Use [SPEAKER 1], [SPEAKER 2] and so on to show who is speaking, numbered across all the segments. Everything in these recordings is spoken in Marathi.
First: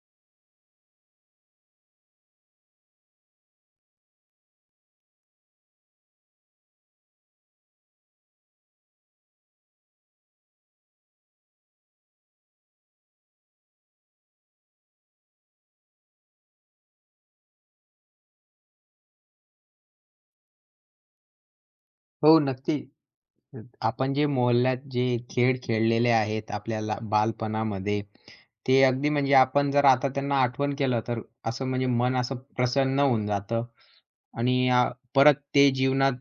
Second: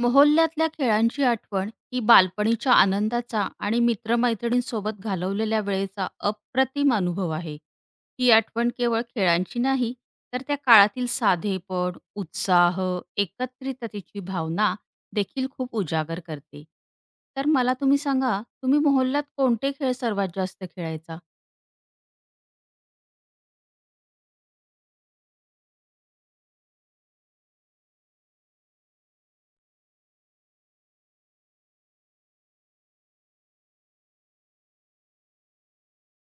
[SPEAKER 1] मोहल्ल्यात ल्या खेळांची आठवण ही बालपणीच्या आनंदाचा आणि मित्रमैत्रिणींसोबत घालवलेल्या वेळेचा अप्रतिम अनुभव आहे. ही आठवण केवळ खेळांची नाही तर त्या काळातील साधेपण, उत्साह एकत्रिततेची भावना देखील खूप उजागर करते. तर मला तुम्ही सांगा तुम्ही मोहल्ल्यात कोणते खेळ सर्वात जास्त खेळायचा?
[SPEAKER 2] हो. नक्की. अ, आपण जे मोहल्ल्या त जे खेळ खेळलेले आहेत, आपल्याला बालपणामध्ये ते अगदी म्हणजे आपण जर आता त्यांना आठवण केलं तर असं म्हणजे मन असं प्रसन्न होऊन जातं आणि अ, परत ते जीवनात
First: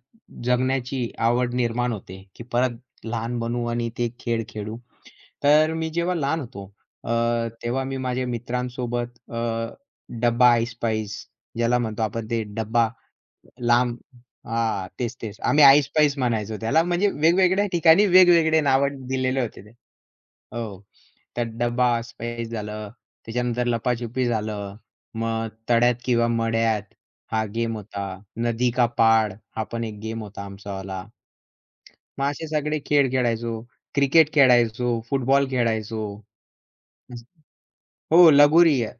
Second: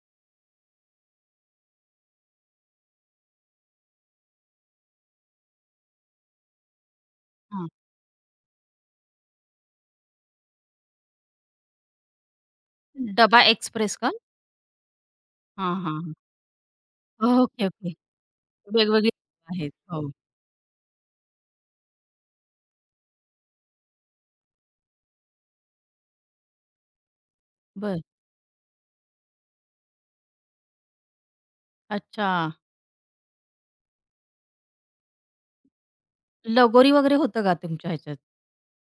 [SPEAKER 2] जगण्याची आवड निर्माण होते की परत लहान बनू आणि ते खेळ खेळू. तर मी जेव्हा लहान होतो अ,
[SPEAKER 1] हां.
[SPEAKER 2] तेव्हा मी माझ्या मित्रांसोबत अ, डब्बा ऐसपैस ज्याला म्हणतो आपण ते डब्बा
[SPEAKER 1] डब्बा एक्सप्रेस
[SPEAKER 2] लांब
[SPEAKER 1] का?
[SPEAKER 2] अ, हां. तेच-तेच आम्ही डब्बा
[SPEAKER 1] हां, हां, हा.
[SPEAKER 2] ऐसपैस म्हणायचो त्याला म्हणजे
[SPEAKER 1] ओके
[SPEAKER 2] वेगवेगळ्या
[SPEAKER 1] ओके.
[SPEAKER 2] ठिकाणी वेगवेगळे नावं
[SPEAKER 1] वेगवेगळी
[SPEAKER 2] दिलेले होते ते.
[SPEAKER 1] आहेत हो.
[SPEAKER 2] हो, त्यात डब्बा ऐसपैस झालं, त्याच्यानंतर लपाछुपी झालं मग तळ्यात किंवा मळ्यात हा गेम
[SPEAKER 1] बरं.
[SPEAKER 2] होता. नदी का पहाड हा पण एक गेम होता आमचावाला. मग असे
[SPEAKER 1] अच्छा.
[SPEAKER 2] सगळे खेळ खेळायचो. क्रिकेट खेळायचो, फुटबॉल खेळायचो.
[SPEAKER 1] लगोरी वगैरे होतं का तुमच्या ह्याच्यात?
[SPEAKER 2] हो, लगोरी अ,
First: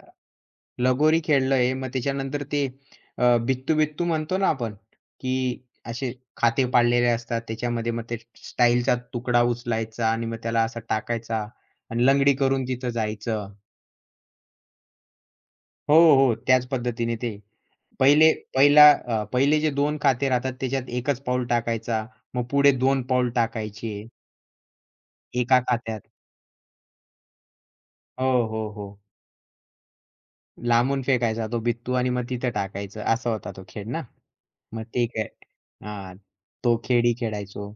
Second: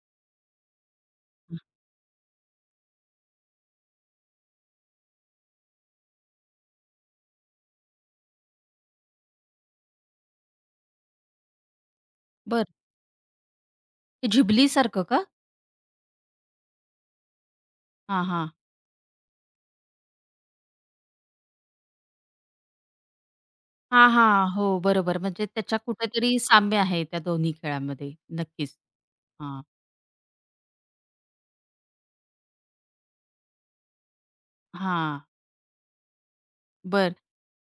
[SPEAKER 2] लगोरी खेळलं
[SPEAKER 1] हं.
[SPEAKER 2] आहे. मग त्याच्यानंतर ते अ, बित्तू-बित्तू म्हणतो ना आपण की असे खाते पाडलेले असतात त्याच्यामध्ये मग ते टाइल चा तुकडा उचलायचा आणि मग त्याला असा टाकायचा आणि लंगडी करून
[SPEAKER 1] बरं.
[SPEAKER 2] तिथं जायचं.
[SPEAKER 1] झिबली सारखं का?
[SPEAKER 2] हो, हो, त्याच पद्धतीने ते
[SPEAKER 1] हां,
[SPEAKER 2] पहिले
[SPEAKER 1] हां.
[SPEAKER 2] पहिला अ, पहिले जे 2 खाते राहतात, त्याच्यात 1 पाऊल टाकायचा, मग पुढे 2 पाऊल
[SPEAKER 1] हां,
[SPEAKER 2] टाकायचे.
[SPEAKER 1] हां. हो, बरोबर म्हणजे
[SPEAKER 2] एका
[SPEAKER 1] त्याच्या
[SPEAKER 2] खात्यात.
[SPEAKER 1] कुठेतरी साम्य आहे त्या दोन्ही खेळांमध्ये.
[SPEAKER 2] हो, हो,
[SPEAKER 1] नक्कीच,
[SPEAKER 2] हो.
[SPEAKER 1] हां.
[SPEAKER 2] लांबून फेकायचा तो बित्तू आणि मग तिथं टाकायचं. असा होता तो खेळ ना. मग ते
[SPEAKER 1] हां.
[SPEAKER 2] काय हां, तो खेळही
[SPEAKER 1] बरं.
[SPEAKER 2] खेळायचो.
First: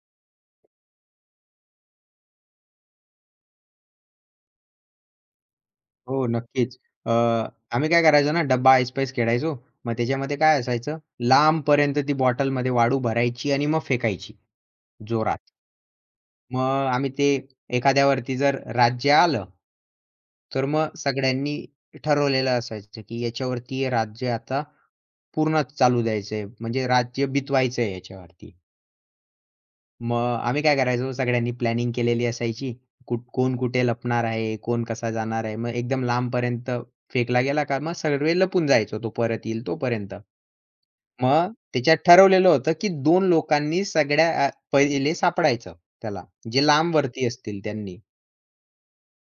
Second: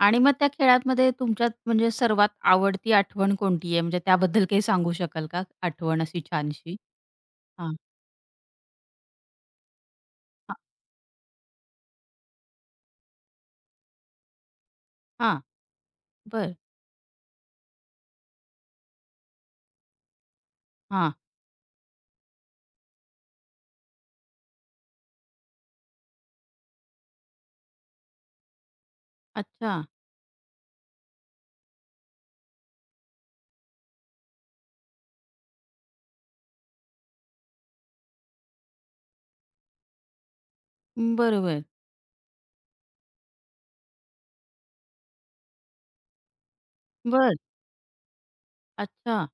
[SPEAKER 1] आणि मग त्या खेळांमध्ये तुमच्यात म्हणजे सर्वात आवडती आठवण कोणती आहे? म्हणजे त्याबद्दल काही सांगू शकाल का आठवण अशी
[SPEAKER 2] हो
[SPEAKER 1] छानशी?
[SPEAKER 2] नक्कीच. अ,
[SPEAKER 1] हां.
[SPEAKER 2] आम्ही काय करायचो ना डब्बा ऐसपैस खेळायचो. मग त्याच्यामध्ये
[SPEAKER 1] हां.
[SPEAKER 2] काय असायचं लांबपर्यंत ती बॉटलमध्ये वाळू भरायची आणि मग फेकायची, जोरात.
[SPEAKER 1] हां, बरं.
[SPEAKER 2] मग आम्ही ते एखाद्यावरती जर राज्य आलं, तर मग
[SPEAKER 1] हां.
[SPEAKER 2] सगळ्यांनी ठरवलेलं असायचं की याच्यावरती हे राज्य आता पूर्णच चालू द्यायचंय, म्हणजे राज्य बितवायचंय याच्यावरती.
[SPEAKER 1] अच्छा.
[SPEAKER 2] मग आम्ही काय करायचो सगळ्यांनी प्लॅनिंग केलेली असायची, कुठ कोण कुठे लपणार आहे? कोण कसा जाणार आहे? मग एकदम लांबपर्यंत फेकला गेला का? मग सगळे लपून जायचो, तो परत येईल तोपर्यंत.
[SPEAKER 1] हं,
[SPEAKER 2] मग
[SPEAKER 1] बरोबर.
[SPEAKER 2] त्याच्यात ठरवलेलं होतं, की 2 लोकांनी सगळ्या आ पहिले सापडायचं त्याला, जे लांब वरती
[SPEAKER 1] बरं.
[SPEAKER 2] असतील त्यांनी.
[SPEAKER 1] अच्छा.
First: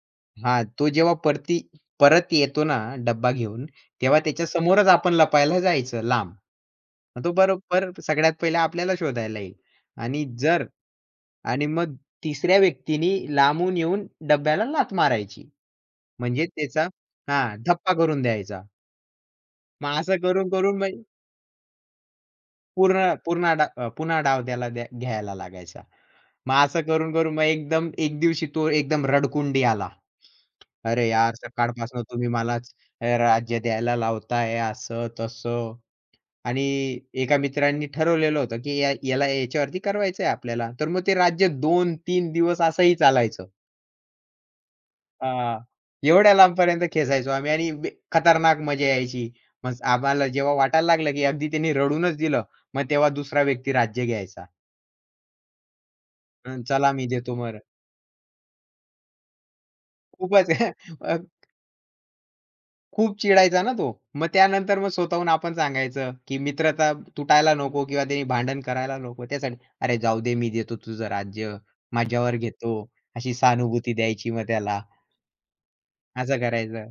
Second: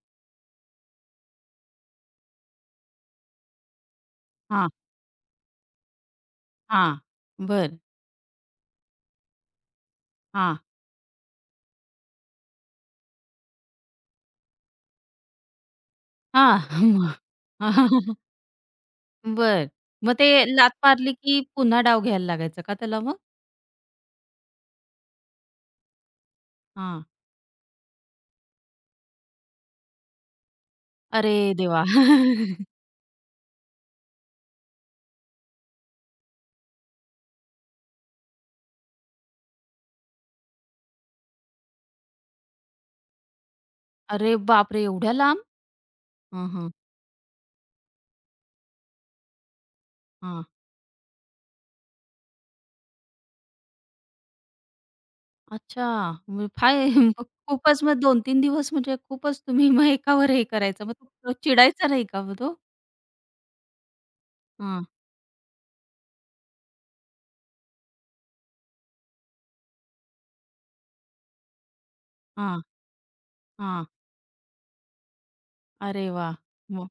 [SPEAKER 2] हां, तो जेव्हा परती परत येतो ना डब्बा घेऊन, तेव्हा त्याच्या
[SPEAKER 1] हां.
[SPEAKER 2] समोरच आपण लपायला जायचं लांब.
[SPEAKER 1] हां,
[SPEAKER 2] मग तो
[SPEAKER 1] बरं.
[SPEAKER 2] बरोबर सगळ्यात पहिला आपल्याला शोधायला येईल आणि
[SPEAKER 1] हां.
[SPEAKER 2] जर आणि मग तिसऱ्या व्यक्तीनी लांबून येऊन डब्याला लाथ मारायची. म्हणजे त्याचा
[SPEAKER 1] हां.
[SPEAKER 2] हा धप्पा करून द्यायचा.
[SPEAKER 1] बरं
[SPEAKER 2] मग
[SPEAKER 1] मग
[SPEAKER 2] असं
[SPEAKER 1] ते
[SPEAKER 2] करून
[SPEAKER 1] लाथ
[SPEAKER 2] करून म्ह
[SPEAKER 1] मारली की पुन्हा डाव घ्यायला लागायचं का त्याला
[SPEAKER 2] पूर्ण,
[SPEAKER 1] मग?
[SPEAKER 2] पूर्ण डा पुन्हा डाव द्याय घ्यायला लागायचा. मग असं
[SPEAKER 1] हां.
[SPEAKER 2] करून-करून मग एकदम एक दिवशी तो एकदम रडकुंडी आला. अरे यार
[SPEAKER 1] अरे देवा!
[SPEAKER 2] सकाळपासून तुम्ही मलाच अ, राज्य द्यायला लावत आहे, असं-तसं. आणि एका मित्रांनी ठरवलेलं होतं, की या याला याच्यावरती करवायचं आहे आपल्याला. तर मग ते राज्य 2-3 दिवस असंही चालायचं.
[SPEAKER 1] अरे बापरे! एवढ्या लांब?
[SPEAKER 2] हां. एवढ्या
[SPEAKER 1] हं, हं.
[SPEAKER 2] लांबपर्यंत खेचायचो आम्ही आणि व्य खतरनाक मजा यायची. मग आम्हाला
[SPEAKER 1] हां.
[SPEAKER 2] जेव्हा वाटायला लागलं, की अगदी त्यांनी रडूनच दिलं. मग तेव्हा दुसरा व्यक्ती राज्य घ्यायचा.
[SPEAKER 1] अच्छा, मग
[SPEAKER 2] हं,
[SPEAKER 1] काय
[SPEAKER 2] चला मी
[SPEAKER 1] मग
[SPEAKER 2] देतो बरं!
[SPEAKER 1] खूपच मग 2-3 दिवस म्हणजे खूपच तुम्ही मग एकावर हे
[SPEAKER 2] खूपच हं
[SPEAKER 1] करायचं. मग
[SPEAKER 2] अ
[SPEAKER 1] तो चिडायचा नाही का मग तो?
[SPEAKER 2] खूप चिडायचा ना तो मग त्यानंतर
[SPEAKER 1] हं.
[SPEAKER 2] मग स्वतःहून आपण सांगायचं, की मित्रता तुटायला नको किंवा त्याने भांडण करायला नको त्यासाठी. "अरे जाऊदे मी देतो तुझं राज्य, माझ्यावर
[SPEAKER 1] हां.
[SPEAKER 2] घेतो" अशी
[SPEAKER 1] हां.
[SPEAKER 2] सहानुभूती द्यायची मग त्याला.
[SPEAKER 1] अरे वाह!
[SPEAKER 2] असं
[SPEAKER 1] मग?
[SPEAKER 2] करायचं.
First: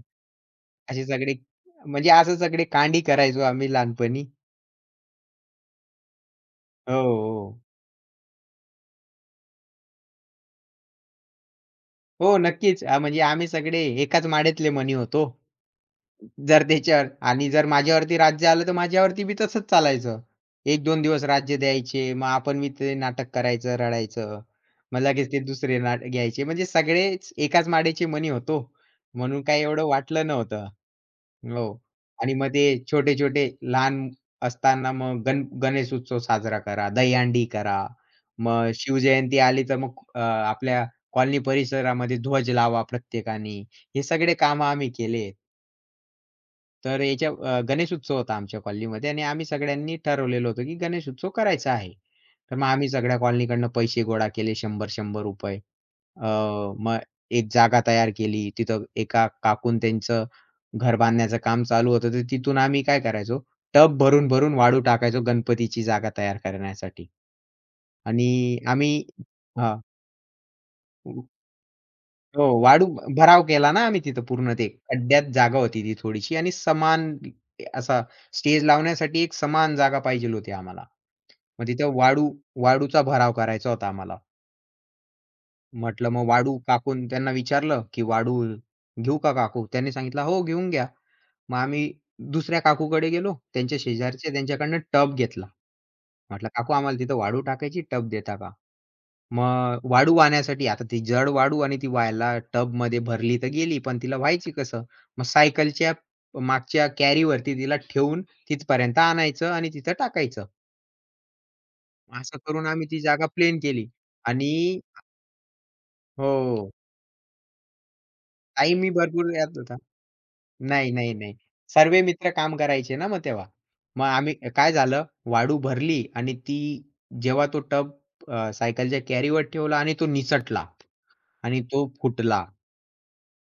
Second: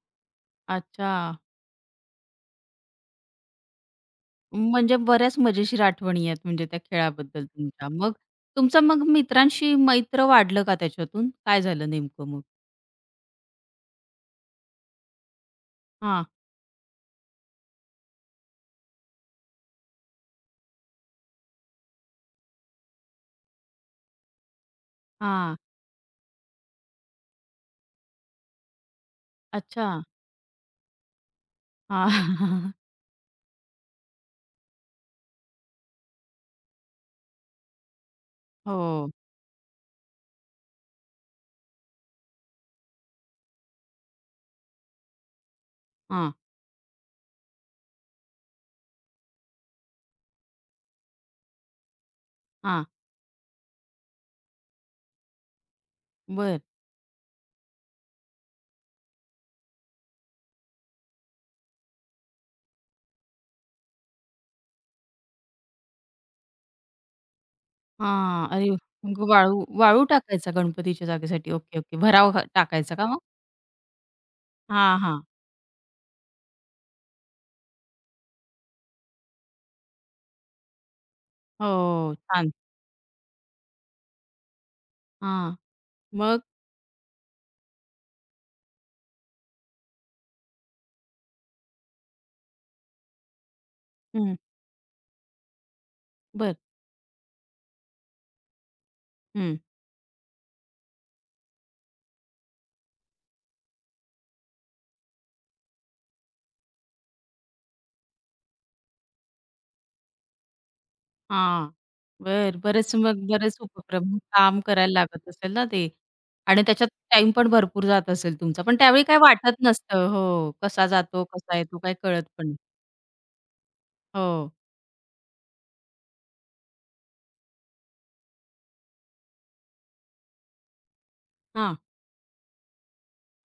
[SPEAKER 2] असे सगळे
[SPEAKER 1] अच्छा.
[SPEAKER 2] म्हणजे असे सगळे कांडी करायचो आम्ही लहानपणी.
[SPEAKER 1] म्हणजे बऱ्याच मजेशीर आठवणी आहेत म्हणजे त्या
[SPEAKER 2] अ, हो,
[SPEAKER 1] खेळाबद्दल
[SPEAKER 2] हो.
[SPEAKER 1] तुमच्या. मग तुमचं मग मित्रांशी मैत्र वाढलं का त्याच्यातून? काय झालं नेमकं
[SPEAKER 2] हो
[SPEAKER 1] मग?
[SPEAKER 2] नक्कीच म्हणजे आम्ही सगळे एकाच माळेतले मणी होतो.
[SPEAKER 1] हां.
[SPEAKER 2] जर त्याच्यावर आणि जर माझ्यावरती राज्य आलं तर माझ्यावरती बी तसंच चालायचं. 1-2 दिवस राज्य द्यायचे मग आपण बी ते नाटक करायचं रडायचं. मग लगेच ते
[SPEAKER 1] हां.
[SPEAKER 2] दुसरे नाट घ्यायचे. म्हणजे सगळेच एकाच माळेचे मणी होतो. म्हणून काय एवढं
[SPEAKER 1] अच्छा.
[SPEAKER 2] वाटलं नव्हतं. हो.
[SPEAKER 1] हां.
[SPEAKER 2] आणि मग ते छोटे-छोटे लहान असताना मग गण गणेश उत्सव साजरा करा, दहीहंडी करा. मग
[SPEAKER 1] हो.
[SPEAKER 2] शिवजयंती आली तर मग अ, आपल्या कॉलनी परिसरामध्ये ध्वज लावा प्रत्येकाने. हे सगळे कामं आम्ही केलेत.
[SPEAKER 1] हां.
[SPEAKER 2] तर याच्या अ, गणेशोत्सव होता आमच्या कॉलनीमध्ये आणि आम्ही सगळ्यांनी ठरवलेलं होतं, की गणेश उत्सव करायचा आहे. तर मग
[SPEAKER 1] हां.
[SPEAKER 2] आम्ही सगळ्या कॉलनीकडून पैसे गोळा केले ₹100-100. अ,
[SPEAKER 1] बरं.
[SPEAKER 2] मग एक जागा तयार केली. तिथं एका काकूनं त्यांचं घर बांधण्याचं काम चालू होतं. तर तिथून आम्ही काय करायचो टब भरून-भरून वाळू टाकायचो गणपतीची जागा तयार करण्यासाठी.
[SPEAKER 1] हां,
[SPEAKER 2] आणि
[SPEAKER 1] अरे,
[SPEAKER 2] आम्ही
[SPEAKER 1] मग वाळू
[SPEAKER 2] हां.
[SPEAKER 1] वाळू टाकायचा गणपतीच्या जागेसाठी? ओके, ओके भराव घा
[SPEAKER 2] हो वाळू
[SPEAKER 1] टाकायचा का मग?
[SPEAKER 2] भराव केला ना आम्ही तिथं पूर्ण ते.
[SPEAKER 1] हां, हां.
[SPEAKER 2] खड्ड्यात जागा होती ती थोडीशी आणि समान असा स्टेज लावण्यासाठी एक समान जागा पाहिजे होती आम्हाला. मग तिथं
[SPEAKER 1] हो,
[SPEAKER 2] वाळू
[SPEAKER 1] छान.
[SPEAKER 2] वाळूचा भराव करायचा होता आम्हाला.
[SPEAKER 1] हां,
[SPEAKER 2] म्हटलं मग
[SPEAKER 1] मग?
[SPEAKER 2] वाळू? काकू त्यांना विचारलं, की "वाळू घेऊ का काकू?" त्यांनी सांगितलं, "हो घेऊन घ्या." मग आम्ही दुसऱ्या काकूकडे गेलो त्यांच्या शेजारच्या.
[SPEAKER 1] हं.
[SPEAKER 2] त्यांच्याकडनं टब घेतला. म्हटलं,
[SPEAKER 1] बरं.
[SPEAKER 2] "काकू आम्हाला तिथं वाळू टाकायची टब देता का?"
[SPEAKER 1] हं.
[SPEAKER 2] मग वाळू आणण्यासाठी आता ती जड वाळू आणि ती वहायला टबमध्ये भरली तर गेली पण तिला व्हायची कसं? मग सायकलच्या मागच्या कॅरीवरती तिला ठेवून तिथपर्यंत आणायचं आणि तिथं टाकायचं.
[SPEAKER 1] हां.
[SPEAKER 2] असं
[SPEAKER 1] बरं
[SPEAKER 2] करून आम्ही
[SPEAKER 1] बरेच
[SPEAKER 2] ती
[SPEAKER 1] मग
[SPEAKER 2] जागा
[SPEAKER 1] बरेच
[SPEAKER 2] प्लेन केली
[SPEAKER 1] उपक्रम, काम
[SPEAKER 2] आणि
[SPEAKER 1] करायला लागत असेल ना ते आणि
[SPEAKER 2] हो.
[SPEAKER 1] त्याच्यात टाईम पण भरपूर जात असेल तुमचा? पण
[SPEAKER 2] टाईमही
[SPEAKER 1] त्यावेळी काही
[SPEAKER 2] भरपूर यात
[SPEAKER 1] वाटत
[SPEAKER 2] होता.
[SPEAKER 1] नसतं. हो. कसा
[SPEAKER 2] नाही, नाही,
[SPEAKER 1] जातो,
[SPEAKER 2] नाही,
[SPEAKER 1] कसा येतो,
[SPEAKER 2] सर्व
[SPEAKER 1] काय कळत
[SPEAKER 2] मित्र
[SPEAKER 1] पण
[SPEAKER 2] काम
[SPEAKER 1] नाही.
[SPEAKER 2] करायचे ना, मग तेव्हा. मग आम्ही
[SPEAKER 1] हो.
[SPEAKER 2] काय झालं, वाळू भरली आणि ती जेव्हा तो टब अ, सायकलच्या कॅरीवर ठेवला आणि तो निसटला. आणि
[SPEAKER 1] हां.
[SPEAKER 2] तो फुटला.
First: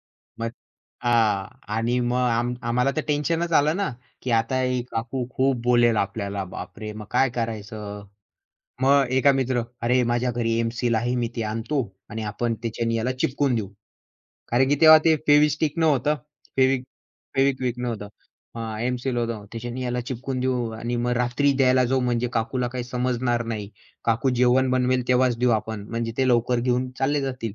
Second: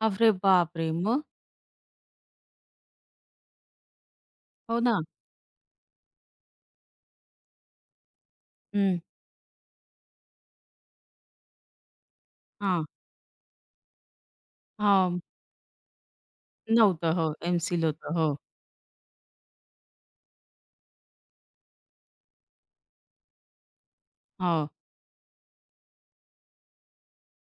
[SPEAKER 1] अरे
[SPEAKER 2] मग
[SPEAKER 1] बाप रे! मग?
[SPEAKER 2] हां. आणि मग आम्ही आम्हाला तर टेन्शनच आलं ना, की "आता
[SPEAKER 1] हो
[SPEAKER 2] एक
[SPEAKER 1] ना.
[SPEAKER 2] काकू खूप बोलेल आपल्याला, बापरे! मग काय करायचं?"
[SPEAKER 1] हं.
[SPEAKER 2] मग एका मित्र, "अरे माझ्या घरी एम-सील आहे, मी ते आणतो आणि आपण
[SPEAKER 1] हां.
[SPEAKER 2] त्याच्यानी याला चिपकून देऊ." कारण की तेव्हा ते
[SPEAKER 1] हां.
[SPEAKER 2] फेविस्टिक नव्हतं, फेविक
[SPEAKER 1] नव्हतं. हो.
[SPEAKER 2] फेविकविक
[SPEAKER 1] एम-सील
[SPEAKER 2] नव्हतं,
[SPEAKER 1] होतं. हो.
[SPEAKER 2] अ, "एम-सील होतं त्याच्याने याला चिपकून देऊ आणि मग रात्री द्यायला जाऊ म्हणजे काकूला काही समजणार नाही, काकू
[SPEAKER 1] हो.
[SPEAKER 2] जेवण बनवेल तेव्हाच देऊ आपण, म्हणजे ते लवकर घेऊन चालले जातील."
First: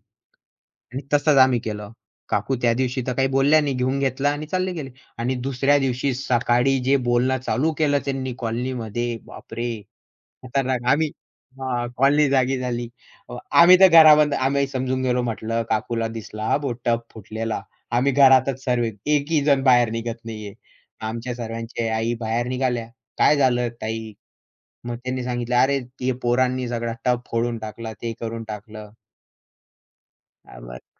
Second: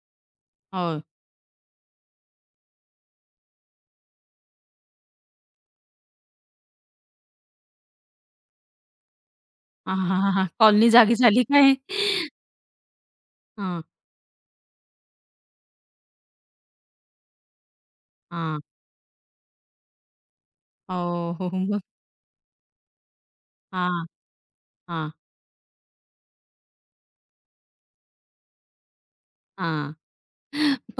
[SPEAKER 1] हो.
[SPEAKER 2] आणि तसंच आम्ही केलं. काकू त्यादिवशी तर काही बोलल्या नाही, घेऊन घेतला आणि चालले गेले. आणि दुसऱ्या दिवशी सकाळी जे बोलणं चालू केलं त्यांनी कॉलनीमध्ये, बापरे! खतरनाक
[SPEAKER 1] कॉलनी
[SPEAKER 2] आता आम्ही
[SPEAKER 1] जागी झाली काय?
[SPEAKER 2] कॉलनी जागी झाली. आम्ही
[SPEAKER 1] हां.
[SPEAKER 2] तर घरामध्ये आम्ही समजून गेलो म्हटलं, "काकूला दिसला हां बो, टब फुटलेला." आम्ही
[SPEAKER 1] हां.
[SPEAKER 2] घरातच सर्व. एकही जण बाहेर निघत नाहीये. आमच्या
[SPEAKER 1] हो. मग?
[SPEAKER 2] सर्वाच्या आई बाहेर निघाल्या, "काय झालं
[SPEAKER 1] हां.
[SPEAKER 2] ताई?" मग
[SPEAKER 1] हां.
[SPEAKER 2] त्यांनी सांगितलं, "अरे, ते पोरांनी सगळा टब फोडून टाकला ते करून टाकलं."
[SPEAKER 1] हां,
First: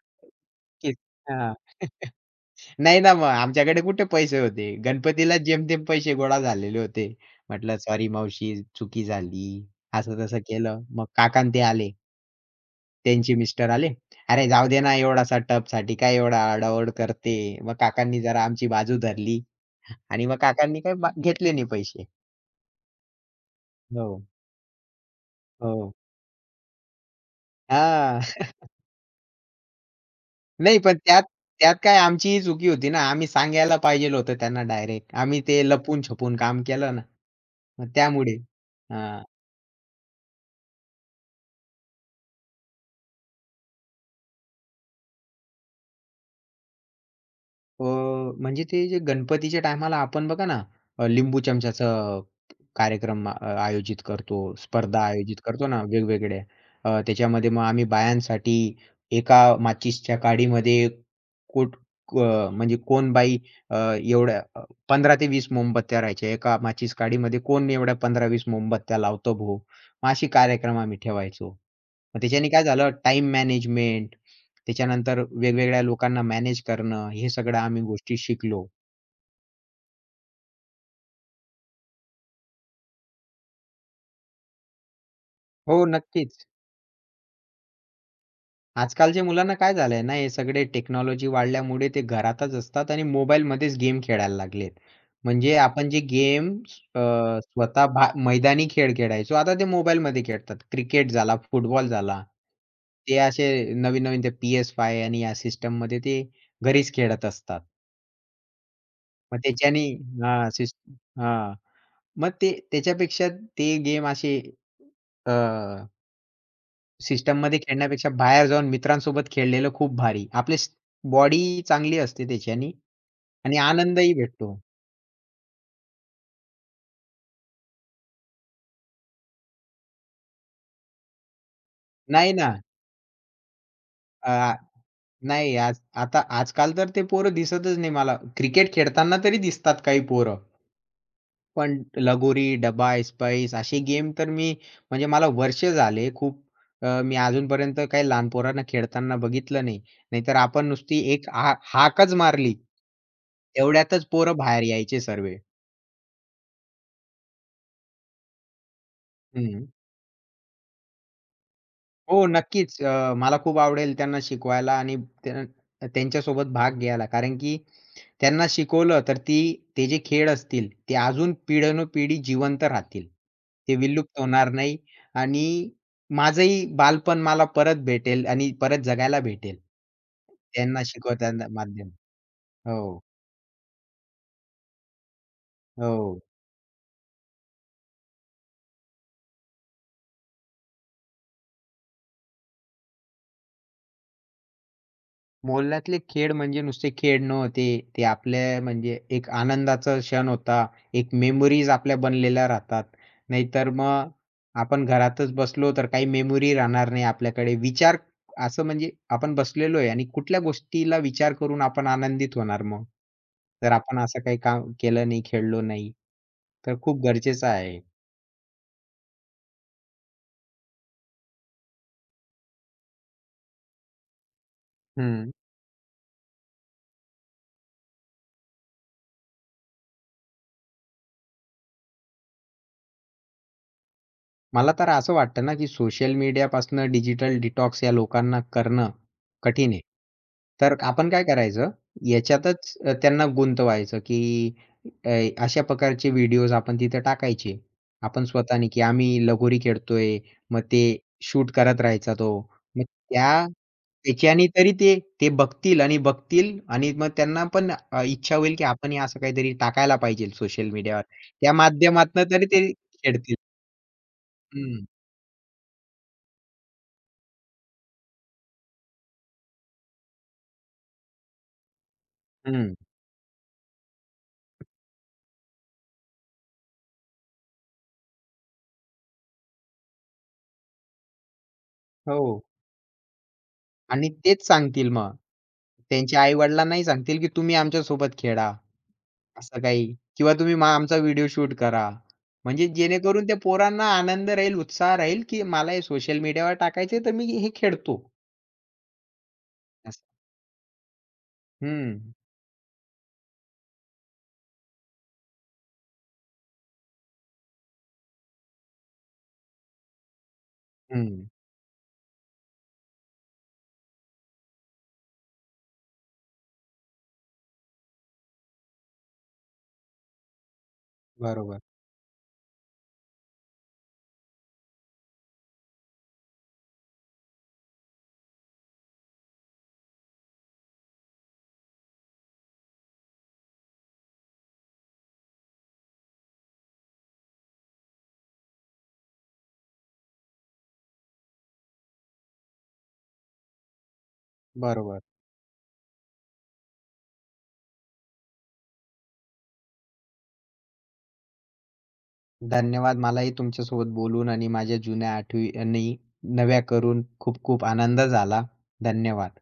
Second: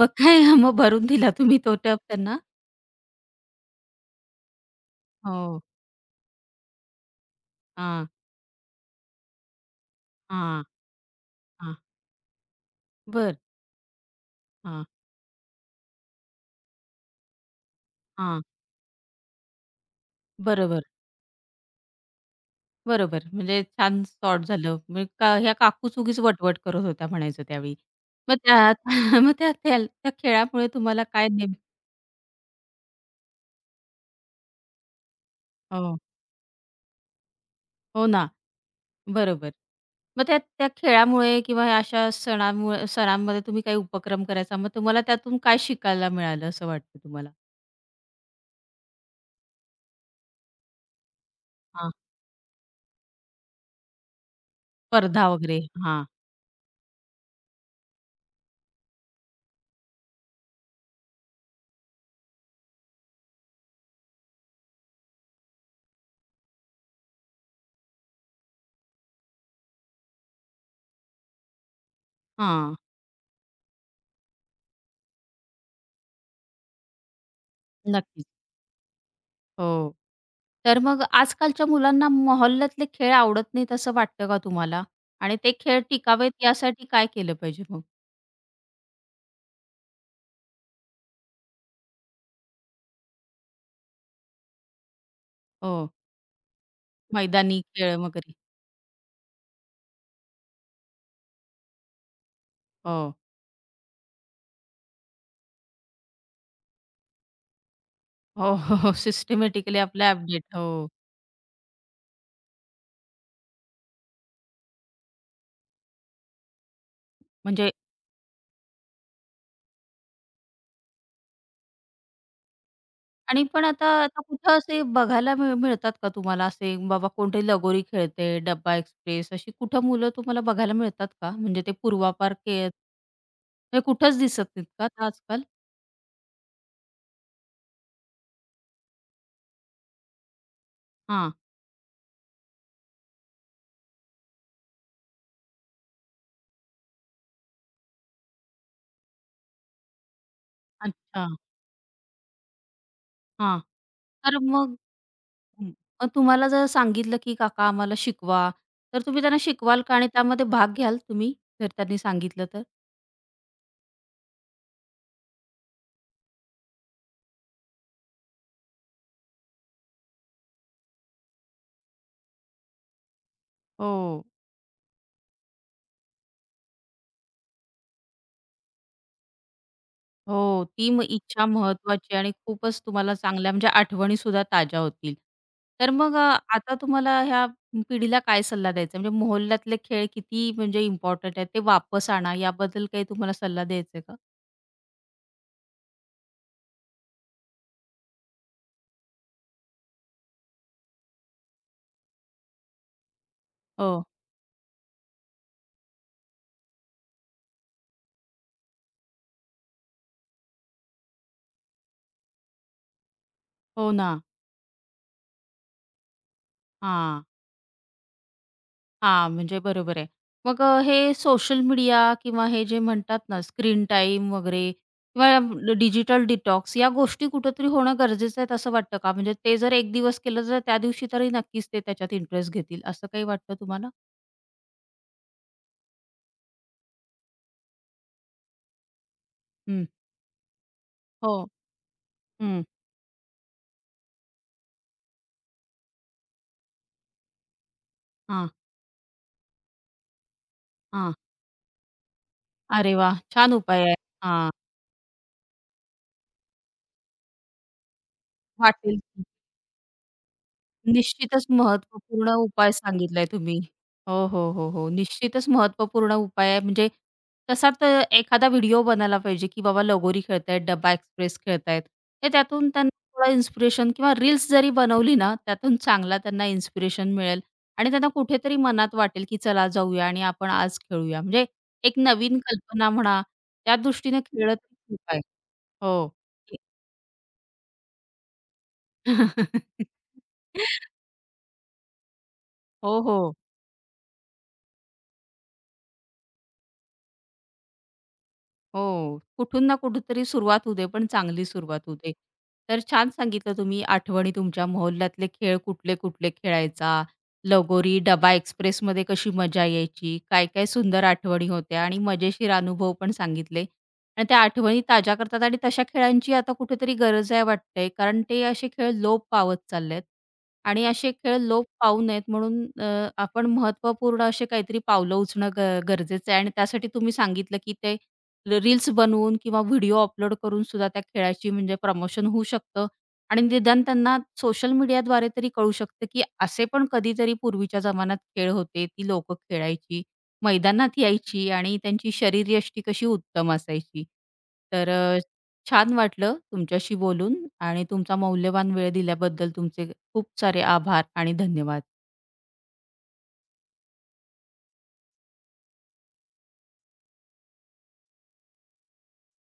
[SPEAKER 1] मग काय मग
[SPEAKER 2] [unintelligible]
[SPEAKER 1] भरून दिला
[SPEAKER 2] हां.
[SPEAKER 1] तुम्ही तो टब त्यांना?
[SPEAKER 2] नाही ना मग आमच्याकडे कुठे पैसे होते. गणपतीलाच
[SPEAKER 1] हो.
[SPEAKER 2] जेमतेम पैसे गोळा झालेले होते. म्हटलं "सॉरी
[SPEAKER 1] हां.
[SPEAKER 2] मावशी चुकी झाली." असं तसं
[SPEAKER 1] हां.
[SPEAKER 2] केलं. मग काका अन् ते
[SPEAKER 1] हां.
[SPEAKER 2] आले. त्यांचे
[SPEAKER 1] बरं.
[SPEAKER 2] मिस्टर आले, "अरे जाऊदे
[SPEAKER 1] हां.
[SPEAKER 2] ना. एवढासा टबसाठी काय एवढा आरडा-ओरड करते." मग काकांनी
[SPEAKER 1] हां.
[SPEAKER 2] जरा आमची बाजू धरली आणि मग काकांनी
[SPEAKER 1] बरोबर.
[SPEAKER 2] काय घेतले नाही पैसे.
[SPEAKER 1] बरोबर. म्हणजे छान
[SPEAKER 2] हो.
[SPEAKER 1] सॉर्ट झालं. म्हणजे ह्या
[SPEAKER 2] हो.
[SPEAKER 1] काकूच उगीच वटवट करत होत्या म्हणायचं त्यावेळी.
[SPEAKER 2] हां.
[SPEAKER 1] मग त्यात मग त्या त्या. खेळामुळे
[SPEAKER 2] नाही पण
[SPEAKER 1] तुम्हाला
[SPEAKER 2] त्यात
[SPEAKER 1] काय नेम
[SPEAKER 2] त्यात काय आमचीही चुकी होती ना. आम्ही सांगायला पाहिजे होतं त्यांना डायरेक्ट. आम्ही ते
[SPEAKER 1] हो.
[SPEAKER 2] लपून-छपून काम केलं ना, मग
[SPEAKER 1] हो ना!
[SPEAKER 2] त्यामुळे. हां.
[SPEAKER 1] बरोबर. मग त्या त्या खेळामुळे किंवा अशा सणामुळ सणांमध्ये तुम्ही काही उपक्रम करायचा, मग तुम्हाला त्यातून काय शिकायला मिळालं असं वाटतं तुम्हाला?
[SPEAKER 2] हो. म्हणजे ते जे गणपतीच्या टायमाला आपण बघा ना,
[SPEAKER 1] हां.
[SPEAKER 2] लिंबू-चमचाचं अ, कार्यक्रम अ, आयोजित करतो, स्पर्धा
[SPEAKER 1] स्पर्धा
[SPEAKER 2] आयोजित
[SPEAKER 1] वगैरे.
[SPEAKER 2] करतो ना
[SPEAKER 1] हां.
[SPEAKER 2] वेगवेगळ्या. त्याच्यामध्ये मग आम्ही बायांसाठी एका माचीसच्या काडीमध्ये कुठ अ, म्हणजे कोण बाई एवढ्या 15 ते 20 मोमबत्त्या राहायच्या. एका माचीस काडीमध्ये कोण एवढ्या 15-20 मोमबत्त्या लावतं भो. मग असे कार्यक्रम आम्ही ठेवायचो. मग त्याच्याने काय
[SPEAKER 1] हां.
[SPEAKER 2] झालं टाइम मॅनेजमेंट, त्याच्यानंतर वेगवेगळ्या लोकांना मॅनेज करणं, हे सगळ्या आम्ही गोष्टी
[SPEAKER 1] नक्कीच.
[SPEAKER 2] शिकलो.
[SPEAKER 1] हो. तर मग आजकालच्या मुलांना मोहल्ल्या तले खेळ आवडत नाहीत असं वाटतं का तुम्हाला? आणि ते खेळ
[SPEAKER 2] हो,
[SPEAKER 1] टिकावेत
[SPEAKER 2] नक्कीच.
[SPEAKER 1] यासाठी काय केलं पाहिजे मग?
[SPEAKER 2] आजकालच्या मुलांना काय झालं आहे ना, हे सगळे टेक्नॉलॉजी वाढल्यामुळे ते घरातच असतात आणि मोबाईलमध्येच गेम खेळायला लागलेत, म्हणजे आपण
[SPEAKER 1] हो.
[SPEAKER 2] जे गेम अ,
[SPEAKER 1] मैदानी
[SPEAKER 2] स्वतः
[SPEAKER 1] खेळ
[SPEAKER 2] भा
[SPEAKER 1] वगैरे.
[SPEAKER 2] मैदानी खेळ खेळायचो, आता ते मोबाईलमध्ये खेळतात. क्रिकेट झाला, फुटबॉल झाला,
[SPEAKER 1] हो.
[SPEAKER 2] ते असे नवीन-नवीन ते PS5 आणि या सिस्टममध्ये ते घरीच खेळत असतात.
[SPEAKER 1] हो, हो, हो.
[SPEAKER 2] मग
[SPEAKER 1] सिस्टेमॅटिकली
[SPEAKER 2] त्याच्यानी
[SPEAKER 1] ॲपला अपडेट.
[SPEAKER 2] हां. सिस्ट
[SPEAKER 1] हो.
[SPEAKER 2] हां. मग ते त्याच्यापेक्षा ते गेम असे अ. सिस्टममध्ये
[SPEAKER 1] म्हणजे
[SPEAKER 2] खेळण्यापेक्षा बाहेर जाऊन मित्रांसोबत खेळलेलं खूप भारी. आपली बॉडी चांगली असते त्याच्याने
[SPEAKER 1] आणि
[SPEAKER 2] आणि
[SPEAKER 1] पण आता
[SPEAKER 2] आनंदही
[SPEAKER 1] आता कुठं
[SPEAKER 2] भेटतो.
[SPEAKER 1] असे बघायला मिळ मिळतात का तुम्हाला? असे बाबा कोठे लगोरी खेळते, डब्बा ऐसपैस अशी कुठं मुलं तुम्हाला बघायला मिळतात का? म्हणजे ते पूर्वापार
[SPEAKER 2] नाही ना.
[SPEAKER 1] [unintelligible] हे कुठंच दिसत
[SPEAKER 2] अ,
[SPEAKER 1] नाहीत का आजकाल?
[SPEAKER 2] नाही आज आता आजकाल तर ते पोरं दिसतच नाही मला. क्रिकेट खेळताना तरी दिसतात काही पोरं.
[SPEAKER 1] हां.
[SPEAKER 2] पण लगोरी, डब्बा ऐसपैस असे गेम तर मी म्हणजे मला वर्ष झाले खूप अ, मी अजूनपर्यंत काही लहान पोरांना खेळताना बघितलं नाही. नाहीतर आपण नुसती
[SPEAKER 1] अच्छा.
[SPEAKER 2] एक हा हाकच मारली,
[SPEAKER 1] हां,
[SPEAKER 2] एवढ्यातच पोरं
[SPEAKER 1] तर
[SPEAKER 2] बाहेर
[SPEAKER 1] मग
[SPEAKER 2] यायचे सर्वे.
[SPEAKER 1] हं. पण तुम्हाला जर सांगितलं की, "काका आम्हाला शिकवा" तर तुम्ही त्यांना
[SPEAKER 2] हं.
[SPEAKER 1] शिकवाल का आणि त्यामध्ये भाग घ्याल तुम्ही? जर त्यांनी
[SPEAKER 2] हो
[SPEAKER 1] सांगितलं तर?
[SPEAKER 2] नक्कीच. अ, मला खूप आवडेल त्यांना शिकवायला आणि त्यां त्यांच्यासोबत भाग घ्यायला कारण, की त्यांना शिकवलं तर ती ते जे खेळ असतील ते अजून पिढ्यानपिढी जिवंत राहतील, ते विलुप्त
[SPEAKER 1] हो.
[SPEAKER 2] होणार नाही. आणि माझंही बालपण मला परत भेटेल आणि परत जगायला भेटेल.
[SPEAKER 1] हो.
[SPEAKER 2] त्यांना
[SPEAKER 1] ती इच्छा
[SPEAKER 2] शिकवताना माध्यम.
[SPEAKER 1] महत्त्वाची आहे आणि खूपच
[SPEAKER 2] हो.
[SPEAKER 1] तुम्हाला चांगल्या म्हणजे आठवणीसुद्धा ताज्या होतील तर मग अ,
[SPEAKER 2] हो.
[SPEAKER 1] आता तुम्हाला ह्या पिढीला काय सल्ला द्यायचा आहे म्हणजे मोहल्ल्या तले खेळ किती म्हणजे इम्पोर्टंट आहेत ते वापस आणा याबद्दल काही तुम्हाला सल्ला द्यायचा आहे का?
[SPEAKER 2] मोहल्ल्यातले खेळ म्हणजे नुसते खेळ नव्हते. ते आपल्या म्हणजे एक आनंदाचा क्षण होता. एक मेमरीज आपल्या बनलेल्या राहतात, नाहीतर
[SPEAKER 1] हो.
[SPEAKER 2] मग आपण घरातच बसलो तर काही मेमरी राहणार नाही आपल्याकडे. विचार असं म्हणजे आपण बसलेलो आहे आणि कुठल्या गोष्टीला विचार करून आपण आनंदित होणार मग? जर
[SPEAKER 1] हो
[SPEAKER 2] आपण
[SPEAKER 1] ना.
[SPEAKER 2] असं काही काम केलं नाही, खेळलो नाही, तर खूप
[SPEAKER 1] हां.
[SPEAKER 2] गरजेचं आहे.
[SPEAKER 1] हां, म्हणजे बरोबर आहे मग हे सोशल मीडिया किंवा हे जे म्हणतात ना स्क्रीनटाईम वगैरे
[SPEAKER 2] हं.
[SPEAKER 1] किंवा ड डिजिटल डिटॉक्स या गोष्टी कुठेतरी होणं गरजेचं आहे, असं वाटतं का? म्हणजे ते जर 1 दिवस केलं, तर त्यादिवशी तरी नक्कीच ते त्याच्यात इंटरेस्ट घेतील असं काही वाटतं तुम्हाला?
[SPEAKER 2] मला तर असं वाटतं ना, की सोशल मीडियापासून डिजिटल डिटॉक्स या लोकांना करणं कठीण आहे.
[SPEAKER 1] हं.
[SPEAKER 2] तर आपण काय
[SPEAKER 1] हो.
[SPEAKER 2] करायचं
[SPEAKER 1] हं.
[SPEAKER 2] याच्यातच अ, त्यांना गुंतवायचं, की अ, अशा प्रकारचे व्हिडिओज आपण तिथं टाकायचे आपण
[SPEAKER 1] हां.
[SPEAKER 2] स्वतःनी, की आम्ही लगोरी खेळतोय. मग ते
[SPEAKER 1] हां.
[SPEAKER 2] शूट करत राहायचा तो. मग
[SPEAKER 1] अरे वाह!
[SPEAKER 2] त्या,
[SPEAKER 1] छान उपाय आहे.
[SPEAKER 2] त्याच्याने
[SPEAKER 1] हां.
[SPEAKER 2] तरी ते ते बघतील आणि बघतील आणि मग त्यांना पण अ, इच्छा होईल, की
[SPEAKER 1] वाटेल
[SPEAKER 2] आपणही असं
[SPEAKER 1] की.
[SPEAKER 2] काहीतरी टाकायला पाहिजे सोशल मीडियावर.
[SPEAKER 1] निश्चितच
[SPEAKER 2] त्या
[SPEAKER 1] महत्त्वपूर्ण
[SPEAKER 2] माध्यमातनं तरी ते
[SPEAKER 1] उपाय सांगितला आहे
[SPEAKER 2] खेळतील.
[SPEAKER 1] तुम्ही. हो, हो, हो,
[SPEAKER 2] हं.
[SPEAKER 1] हो. निश्चितच महत्त्वपूर्ण उपाय आहे. म्हणजे तसा तर एखादा व्हिडिओ बनयला पाहिजे, की बाबा लगोरी खेळत आहेत, डब्बा एक्सप्रेस खेळत आहेत. हे त्यातून
[SPEAKER 2] हं.
[SPEAKER 1] त्यांना थोडं इन्स्पिरेशन किंवा रील्स जरी बनवली ना त्यातून चांगला त्यांना इन्स्पिरेशन मिळेल आणि त्यांना कुठेतरी मनात वाटेल, की चला जाऊया आणि आपण आज खेळूया. म्हणजे एक नवीन
[SPEAKER 2] हो.
[SPEAKER 1] कल्पना म्हणा.
[SPEAKER 2] आणि
[SPEAKER 1] त्यादृष्टीनं
[SPEAKER 2] तेच
[SPEAKER 1] खेळलं तरी
[SPEAKER 2] सांगतील
[SPEAKER 1] खूप
[SPEAKER 2] मग.
[SPEAKER 1] आहे. हो.
[SPEAKER 2] त्यांच्या आई-वडिलांनाही सांगतील, की तुम्ही आमच्यासोबत खेळा, असं काही किंवा तुम्ही मग आमचा व्हिडिओ शूट करा. म्हणजे
[SPEAKER 1] हो,
[SPEAKER 2] जेणेकरून
[SPEAKER 1] हो.
[SPEAKER 2] त्या पोरांना आनंद राहील, उत्साह राहील, की मला हे सोशल मीडियावर टाकायचं आहे, तर मी हे खेळतो.
[SPEAKER 1] हो. कुठून ना
[SPEAKER 2] अच
[SPEAKER 1] कुठेतरी सुरुवात होऊ दे, पण चांगली सुरुवात होऊ
[SPEAKER 2] हं.
[SPEAKER 1] दे. तर छान सांगितलं तुम्ही आठवणी तुमच्या मोहल्ल्यातले खेळ, कुठले-कुठले खेळायचा, लगोरी, डबा एक्सप्रेसमध्ये कशी मजा यायची, काय-काय सुंदर
[SPEAKER 2] हं.
[SPEAKER 1] आठवणी होत्या आणि मजेशीर अनुभव पण सांगितले. आणि त्या आठवणी ताज्या करतात आणि तशा खेळांची आता कुठेतरी गरज आहे वाटते, कारण ते असे खेळ लोप पावत चालले आहेत. आणि असे खेळ
[SPEAKER 2] बरोबर.
[SPEAKER 1] लोप पावू नयेत, म्हणून अ, आपण महत्त्वपूर्ण असे काहीतरी पावलं उचलणं अ, ग गरजेचं आहे. आणि त्यासाठी तुम्ही सांगितलं की ते अ, र रील्स बनवून किंवा व्हिडिओ अपलोड करूनसुद्धा त्या खेळाची म्हणजे प्रमोशन होऊ शकतं. आणि निदान त्यांना सोशल मीडियाद्वारे तरी कळू शकतं, की असे पण कधीतरी पूर्वीच्या जमान्यात खेळ होते, ती लोकं खेळायची, मैदानात यायची आणि त्यांची शरीरयष्टी कशी उत्तम असायची. तर
[SPEAKER 2] बरोबर.
[SPEAKER 1] अ, छान वाटलं तुमच्याशी बोलून आणि तुमचा मौल्यवान वेळ दिल्याबद्दल तुमचे खूप सारे आभार आणि धन्यवाद.
[SPEAKER 2] धन्यवाद. मलाही तुमच्यासोबत बोलून आणि माझ्या जुन्या आठवणी नव्या करून खूप खूप आनंद झाला. धन्यवाद.